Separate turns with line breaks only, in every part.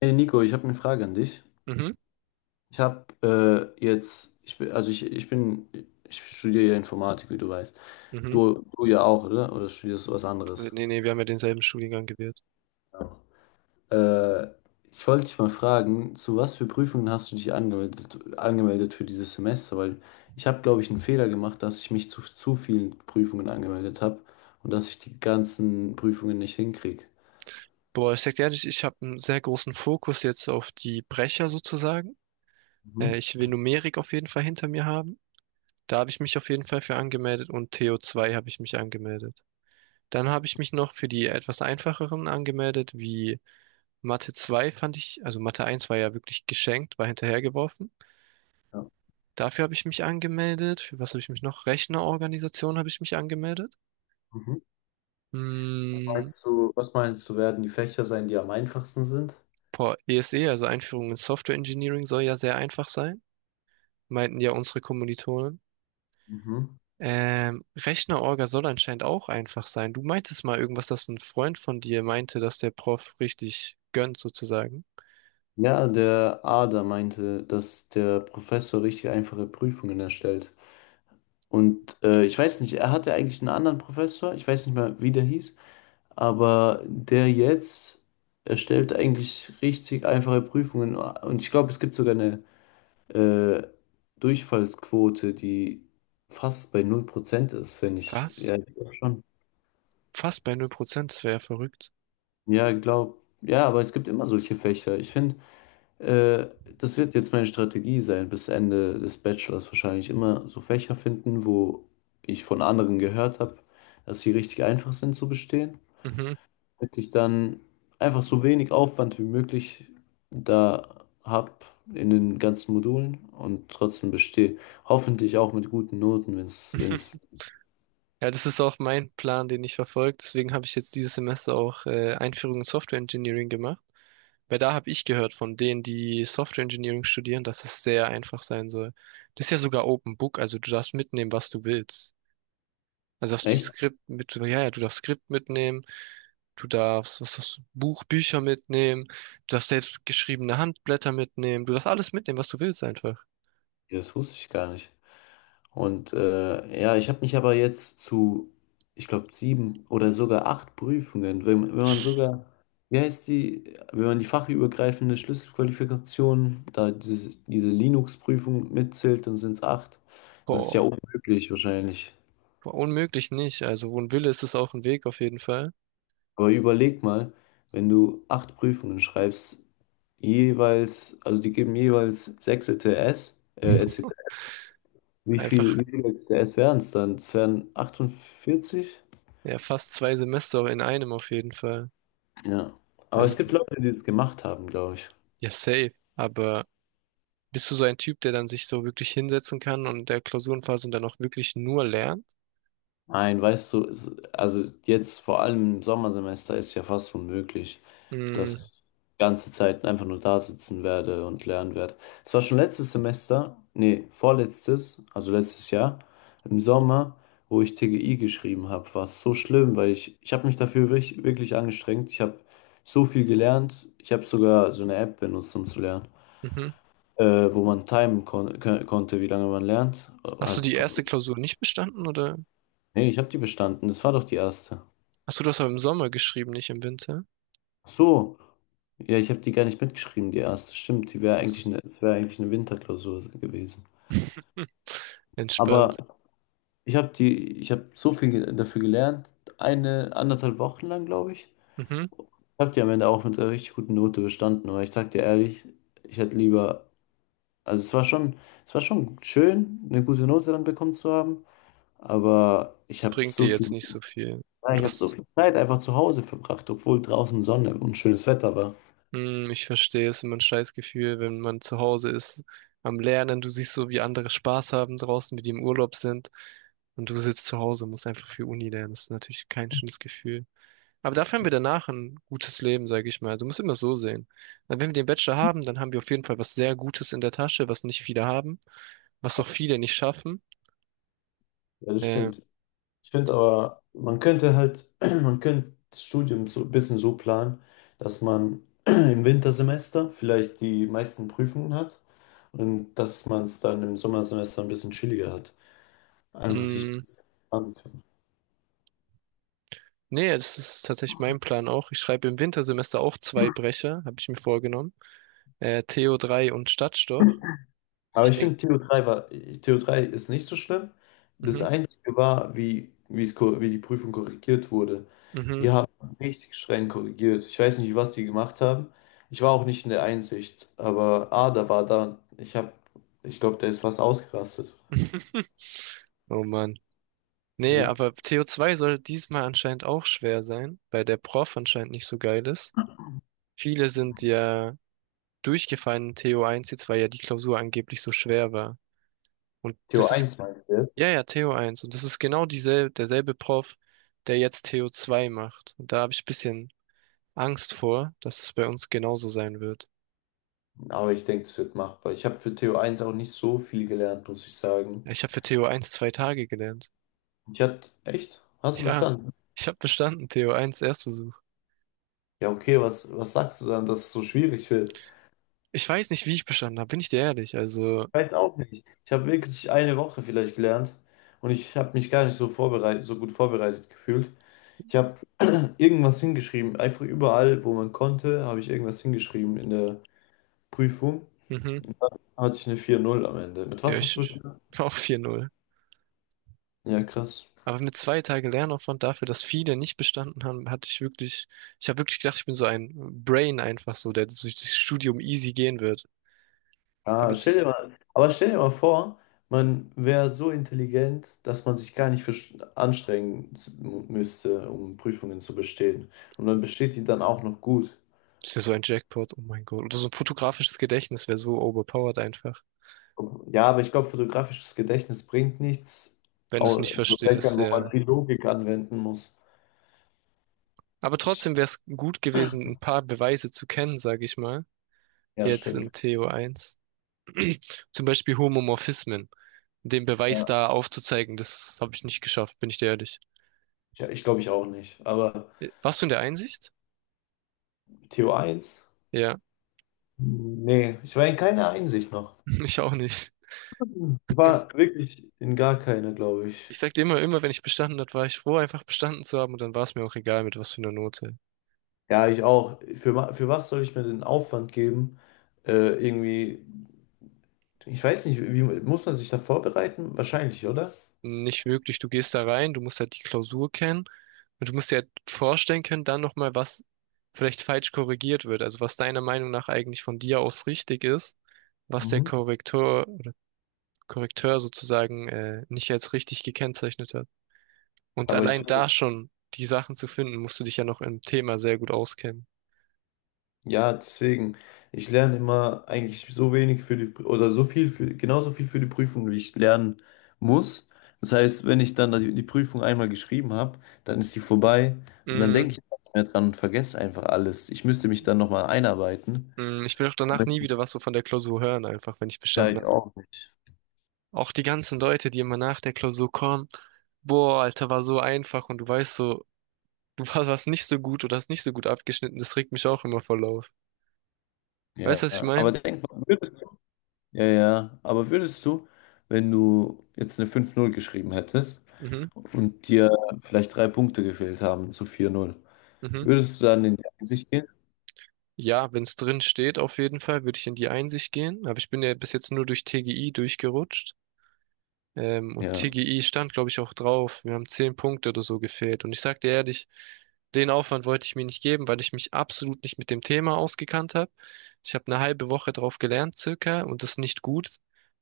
Hey Nico, ich habe eine Frage an dich.
Mhm,
Ich bin, also ich bin, ich studiere ja Informatik, wie du weißt.
mhm.
Du ja auch, oder? Oder studierst du was anderes?
Nee, nee, wir haben ja denselben Studiengang gewählt.
Ja. Äh, Ich wollte dich mal fragen, zu was für Prüfungen hast du dich angemeldet für dieses Semester? Weil ich habe, glaube ich, einen Fehler gemacht, dass ich mich zu vielen Prüfungen angemeldet habe und dass ich die ganzen Prüfungen nicht hinkriege.
Boah, ich sag dir ehrlich, ich habe einen sehr großen Fokus jetzt auf die Brecher sozusagen. Äh,
Mhm.
ich will Numerik auf jeden Fall hinter mir haben. Da habe ich mich auf jeden Fall für angemeldet und TO2 habe ich mich angemeldet. Dann habe ich mich noch für die etwas einfacheren angemeldet, wie Mathe 2 fand ich, also Mathe 1 war ja wirklich geschenkt, war hinterhergeworfen.
Ja.
Dafür habe ich mich angemeldet. Für was habe ich mich noch? Rechnerorganisation habe ich mich angemeldet.
Mhm. Was
Hm,
meinst du, was meinst du, werden die Fächer sein, die am einfachsten sind?
Boah, ESE, also Einführung in Software Engineering, soll ja sehr einfach sein, meinten ja unsere Kommilitonen.
Mhm.
Rechner-Orga soll anscheinend auch einfach sein. Du meintest mal irgendwas, dass ein Freund von dir meinte, dass der Prof richtig gönnt, sozusagen.
Ja, der Ader meinte, dass der Professor richtig einfache Prüfungen erstellt. Und ich weiß nicht, er hatte eigentlich einen anderen Professor, ich weiß nicht mehr, wie der hieß, aber der jetzt erstellt eigentlich richtig einfache Prüfungen. Und ich glaube, es gibt sogar eine äh, Durchfallsquote, die fast bei 0% ist, wenn ich, ja,
Was?
ich glaub schon.
Fast bei 0%. Das wäre ja verrückt.
Ja, glaub, ja, aber es gibt immer solche Fächer. Ich finde, Äh, das wird jetzt meine Strategie sein, bis Ende des Bachelors wahrscheinlich immer so Fächer finden, wo ich von anderen gehört habe, dass sie richtig einfach sind zu bestehen,
Mhm.
damit ich dann einfach so wenig Aufwand wie möglich da habe in den ganzen Modulen und trotzdem bestehe. Hoffentlich auch mit guten Noten, wenn es.
Ja, das ist auch mein Plan, den ich verfolge. Deswegen habe ich jetzt dieses Semester auch Einführung in Software Engineering gemacht. Weil da habe ich gehört von denen, die Software Engineering studieren, dass es sehr einfach sein soll. Das ist ja sogar Open Book, also du darfst mitnehmen, was du willst. Also darfst du die
Echt.
Skript mit, so, ja, ja, du darfst Skript mitnehmen, du darfst, was hast du, Buch, Bücher mitnehmen, du darfst selbst geschriebene Handblätter mitnehmen, du darfst alles mitnehmen, was du willst einfach.
Ja, das wusste ich gar nicht. Und ja, ich habe mich aber jetzt zu, ich glaube, sieben oder sogar acht Prüfungen, wenn man sogar, wie heißt die, wenn man die fachübergreifende Schlüsselqualifikation, da diese Linux-Prüfung mitzählt, dann sind es acht. Das ist ja
Boah,
unmöglich wahrscheinlich.
boah, unmöglich nicht. Also wo ein Wille ist, ist auch ein Weg auf jeden Fall.
Aber überleg mal, wenn du acht Prüfungen schreibst, jeweils, also die geben jeweils sechs E T S ECTS. Wie viel,
Einfach,
wie viel es wären es dann? Es wären 48?
ja, fast 2 Semester in einem auf jeden Fall.
Ja. Aber es
Also,
gibt Leute, die es gemacht haben, glaube ich.
ja, safe. Aber bist du so ein Typ, der dann sich so wirklich hinsetzen kann und der Klausurenphase dann auch wirklich nur lernt?
Nein, weißt du, also jetzt vor allem im Sommersemester ist ja fast unmöglich,
Mm,
dass ich ganze Zeit einfach nur da sitzen werde und lernen werde. Es war schon letztes Semester, nee, vorletztes, also letztes Jahr, im Sommer, wo ich TGI geschrieben habe, war es so schlimm, weil ich habe mich dafür wirklich, wirklich angestrengt. Ich habe so viel gelernt. Ich habe sogar so eine App benutzt, um zu lernen.
mhm.
Wo man timen konnte, wie lange man lernt.
Hast du die
Halt,
erste Klausur nicht bestanden oder?
nee, ich habe die bestanden. Das war doch die erste.
Hast du das aber im Sommer geschrieben, nicht im Winter?
Ach so, ja, ich habe die gar nicht mitgeschrieben, die erste. Stimmt, die wäre
Ach
eigentlich
so.
eine, wär eigentlich eine Winterklausur gewesen. Aber
Entspannt.
ich habe so viel dafür gelernt, eine anderthalb Wochen lang, glaube ich.
Mhm.
Ich habe die am Ende auch mit einer richtig guten Note bestanden, aber ich sag dir ehrlich, ich hätte lieber, also es war schon schön, eine gute Note dann bekommen zu haben, aber ich habe
Bringt dir
so
jetzt
viel.
nicht so viel.
Ja,
Und
ich
du
habe so
hast.
viel Zeit einfach zu Hause verbracht, obwohl draußen Sonne und schönes Wetter war.
Mm, ich verstehe, es ist immer ein scheiß Gefühl, wenn man zu Hause ist am Lernen. Du siehst so, wie andere Spaß haben draußen, wie die im Urlaub sind. Und du sitzt zu Hause und musst einfach für Uni lernen. Das ist natürlich kein schönes Gefühl. Aber dafür haben wir danach ein gutes Leben, sage ich mal. Du musst immer so sehen. Wenn wir den Bachelor haben, dann haben wir auf jeden Fall was sehr Gutes in der Tasche, was nicht viele haben, was auch viele nicht schaffen.
Ja, das
Äh,
stimmt. Ich finde aber, man könnte halt, man könnte das Studium so ein bisschen so planen, dass man im Wintersemester vielleicht die meisten Prüfungen hat und dass man es dann im Sommersemester ein bisschen chilliger hat. Einfach sich
mh,
entspannen.
nee, das ist tatsächlich mein Plan auch. Ich schreibe im Wintersemester auch zwei Brecher, habe ich mir vorgenommen. Theo 3 und Stadtstoch.
Aber
Ich
ich
denke,
finde, Theo 3 war, Theo 3 ist nicht so schlimm. Das
mhm,
Einzige war, wie die Prüfung korrigiert wurde.
mhm.
Die haben richtig streng korrigiert. Ich weiß nicht, was die gemacht haben. Ich war auch nicht in der Einsicht, aber Ada war da. Ich glaube, der ist fast ausgerastet.
Oh Mann. Nee,
Ja.
aber Theo 2 soll diesmal anscheinend auch schwer sein, weil der Prof anscheinend nicht so geil ist. Viele sind ja durchgefallen in TO1 jetzt, weil ja die Klausur angeblich so schwer war. Und
Theo
das ist,
1 meinte er.
ja, ja, TO1. Und das ist genau dieselbe, derselbe Prof, der jetzt TO2 macht. Und da habe ich ein bisschen Angst vor, dass es bei uns genauso sein wird.
Aber ich denke, es wird machbar. Ich habe für Theo 1 auch nicht so viel gelernt, muss ich sagen.
Ja, ich habe für TO1 2 Tage gelernt.
Echt? Hast du
Ja,
bestanden?
ich habe bestanden, TO1 Erstversuch.
Ja, okay, was sagst du dann, dass es so schwierig wird?
Ich weiß nicht, wie ich bestanden habe, bin ich dir ehrlich. Also,
Weiß auch nicht. Ich habe wirklich eine Woche vielleicht gelernt und ich habe mich gar nicht so gut vorbereitet gefühlt. Ich habe irgendwas hingeschrieben, einfach überall, wo man konnte, habe ich irgendwas hingeschrieben in der Prüfung.
mhm,
Hatte ich eine 4,0 am Ende. Mit
ja,
was hast du bestanden?
auch 4,0.
Ja, krass.
Aber mit 2 Tage Lernaufwand dafür, dass viele nicht bestanden haben, hatte ich wirklich, ich habe wirklich gedacht, ich bin so ein Brain einfach so, der durch das Studium easy gehen wird. Aber
Ah, stell dir
jetzt
mal, aber stell dir mal vor, man wäre so intelligent, dass man sich gar nicht anstrengen müsste, um Prüfungen zu bestehen. Und man besteht die dann auch noch gut.
ist ja so ein Jackpot, oh mein Gott. Oder so ein fotografisches Gedächtnis wäre so overpowered einfach,
Ja, aber ich glaube, fotografisches Gedächtnis bringt nichts
wenn du es nicht
in so
verstehst,
Fächern, wo
ja.
man viel Logik anwenden muss.
Aber
Ich,
trotzdem wäre es gut gewesen, ein paar Beweise zu kennen, sage ich mal.
ja,
Jetzt
stimmt.
in TO1. Zum Beispiel Homomorphismen. Den Beweis
Ja,
da aufzuzeigen, das habe ich nicht geschafft, bin ich dir ehrlich.
ja, ich glaube, ich auch nicht. Aber
Warst du in der Einsicht?
Theo 1?
Ja,
Nee, ich war in keiner Einsicht noch.
ich auch nicht.
Ich war wirklich in gar keiner, glaube ich.
Ich sag dir immer, immer, wenn ich bestanden hat, war ich froh, einfach bestanden zu haben, und dann war es mir auch egal, mit was für einer Note.
Ja, ich auch. Für was soll ich mir den Aufwand geben? Äh, irgendwie, ich weiß nicht, wie muss man sich da vorbereiten? Wahrscheinlich, oder?
Nicht wirklich, du gehst da rein, du musst halt die Klausur kennen und du musst dir halt vorstellen können, dann nochmal, was vielleicht falsch korrigiert wird, also was deiner Meinung nach eigentlich von dir aus richtig ist, was der
Mhm.
Korrektor, Korrekteur sozusagen nicht als richtig gekennzeichnet hat. Und
Aber ich,
allein da schon die Sachen zu finden, musst du dich ja noch im Thema sehr gut auskennen.
Ja deswegen, ich lerne immer eigentlich so wenig für die, oder so viel für, genauso viel für die Prüfung, wie ich lernen muss. Das heißt, wenn ich dann die Prüfung einmal geschrieben habe, dann ist die vorbei und dann
Mm,
denke ich nicht mehr dran und vergesse einfach alles. Ich müsste mich dann nochmal einarbeiten.
mm, ich will auch
Aber
danach nie
ich-
wieder was so von der Klausur hören, einfach, wenn ich
Ja,
bestanden
ich
habe.
auch nicht.
Auch die ganzen Leute, die immer nach der Klausur kommen, boah, Alter, war so einfach, und du weißt so, warst nicht so gut oder hast nicht so gut abgeschnitten, das regt mich auch immer voll auf. Weißt du,
Ja,
was ich meine?
aber denk mal, ja, ja, aber würdest du, wenn du jetzt eine 5,0 geschrieben hättest
Mhm,
und dir vielleicht 3 Punkte gefehlt haben zu 4,0,
mhm.
würdest du dann in die Einsicht gehen?
Ja, wenn es drin steht, auf jeden Fall, würde ich in die Einsicht gehen, aber ich bin ja bis jetzt nur durch TGI durchgerutscht. Und
Ja,
TGI stand, glaube ich, auch drauf. Wir haben 10 Punkte oder so gefehlt. Und ich sag dir ehrlich, den Aufwand wollte ich mir nicht geben, weil ich mich absolut nicht mit dem Thema ausgekannt habe. Ich habe eine halbe Woche drauf gelernt, circa, und das ist nicht gut.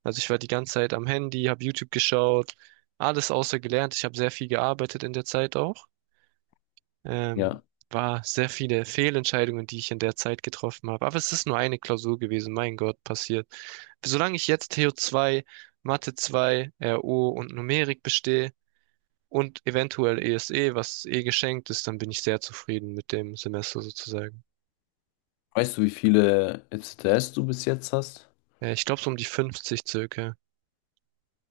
Also ich war die ganze Zeit am Handy, habe YouTube geschaut, alles außer gelernt. Ich habe sehr viel gearbeitet in der Zeit auch. Ähm,
ja.
war sehr viele Fehlentscheidungen, die ich in der Zeit getroffen habe. Aber es ist nur eine Klausur gewesen, mein Gott, passiert. Solange ich jetzt Theo 2, Mathe 2, RO und Numerik bestehe und eventuell ESE, was eh geschenkt ist, dann bin ich sehr zufrieden mit dem Semester sozusagen.
Weißt du, wie viele FCTS du bis jetzt hast?
Ich glaube so um die 50 circa.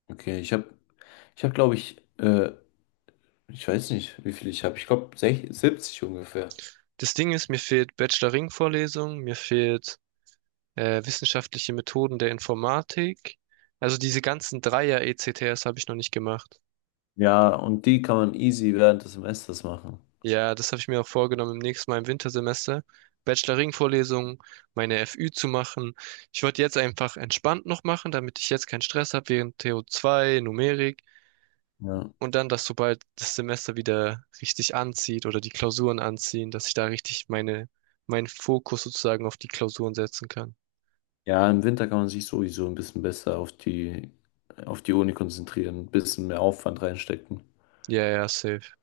Okay, ich habe, glaube ich, ich weiß nicht, wie viele ich habe. Ich glaube, 70 ungefähr.
Das Ding ist, mir fehlt Bachelor-Ring-Vorlesung, mir fehlt wissenschaftliche Methoden der Informatik. Also diese ganzen Dreier-ECTS habe ich noch nicht gemacht.
Ja, und die kann man easy während des Semesters machen.
Ja, das habe ich mir auch vorgenommen, im nächsten Mal im Wintersemester Bacheloring-Vorlesungen, meine FÜ zu machen. Ich wollte jetzt einfach entspannt noch machen, damit ich jetzt keinen Stress habe während TO2, Numerik,
Ja.
und dann, dass sobald das Semester wieder richtig anzieht oder die Klausuren anziehen, dass ich da richtig meine, meinen Fokus sozusagen auf die Klausuren setzen kann.
Ja, im Winter kann man sich sowieso ein bisschen besser auf die Uni konzentrieren, ein bisschen mehr Aufwand reinstecken.
Ja, ja, safe.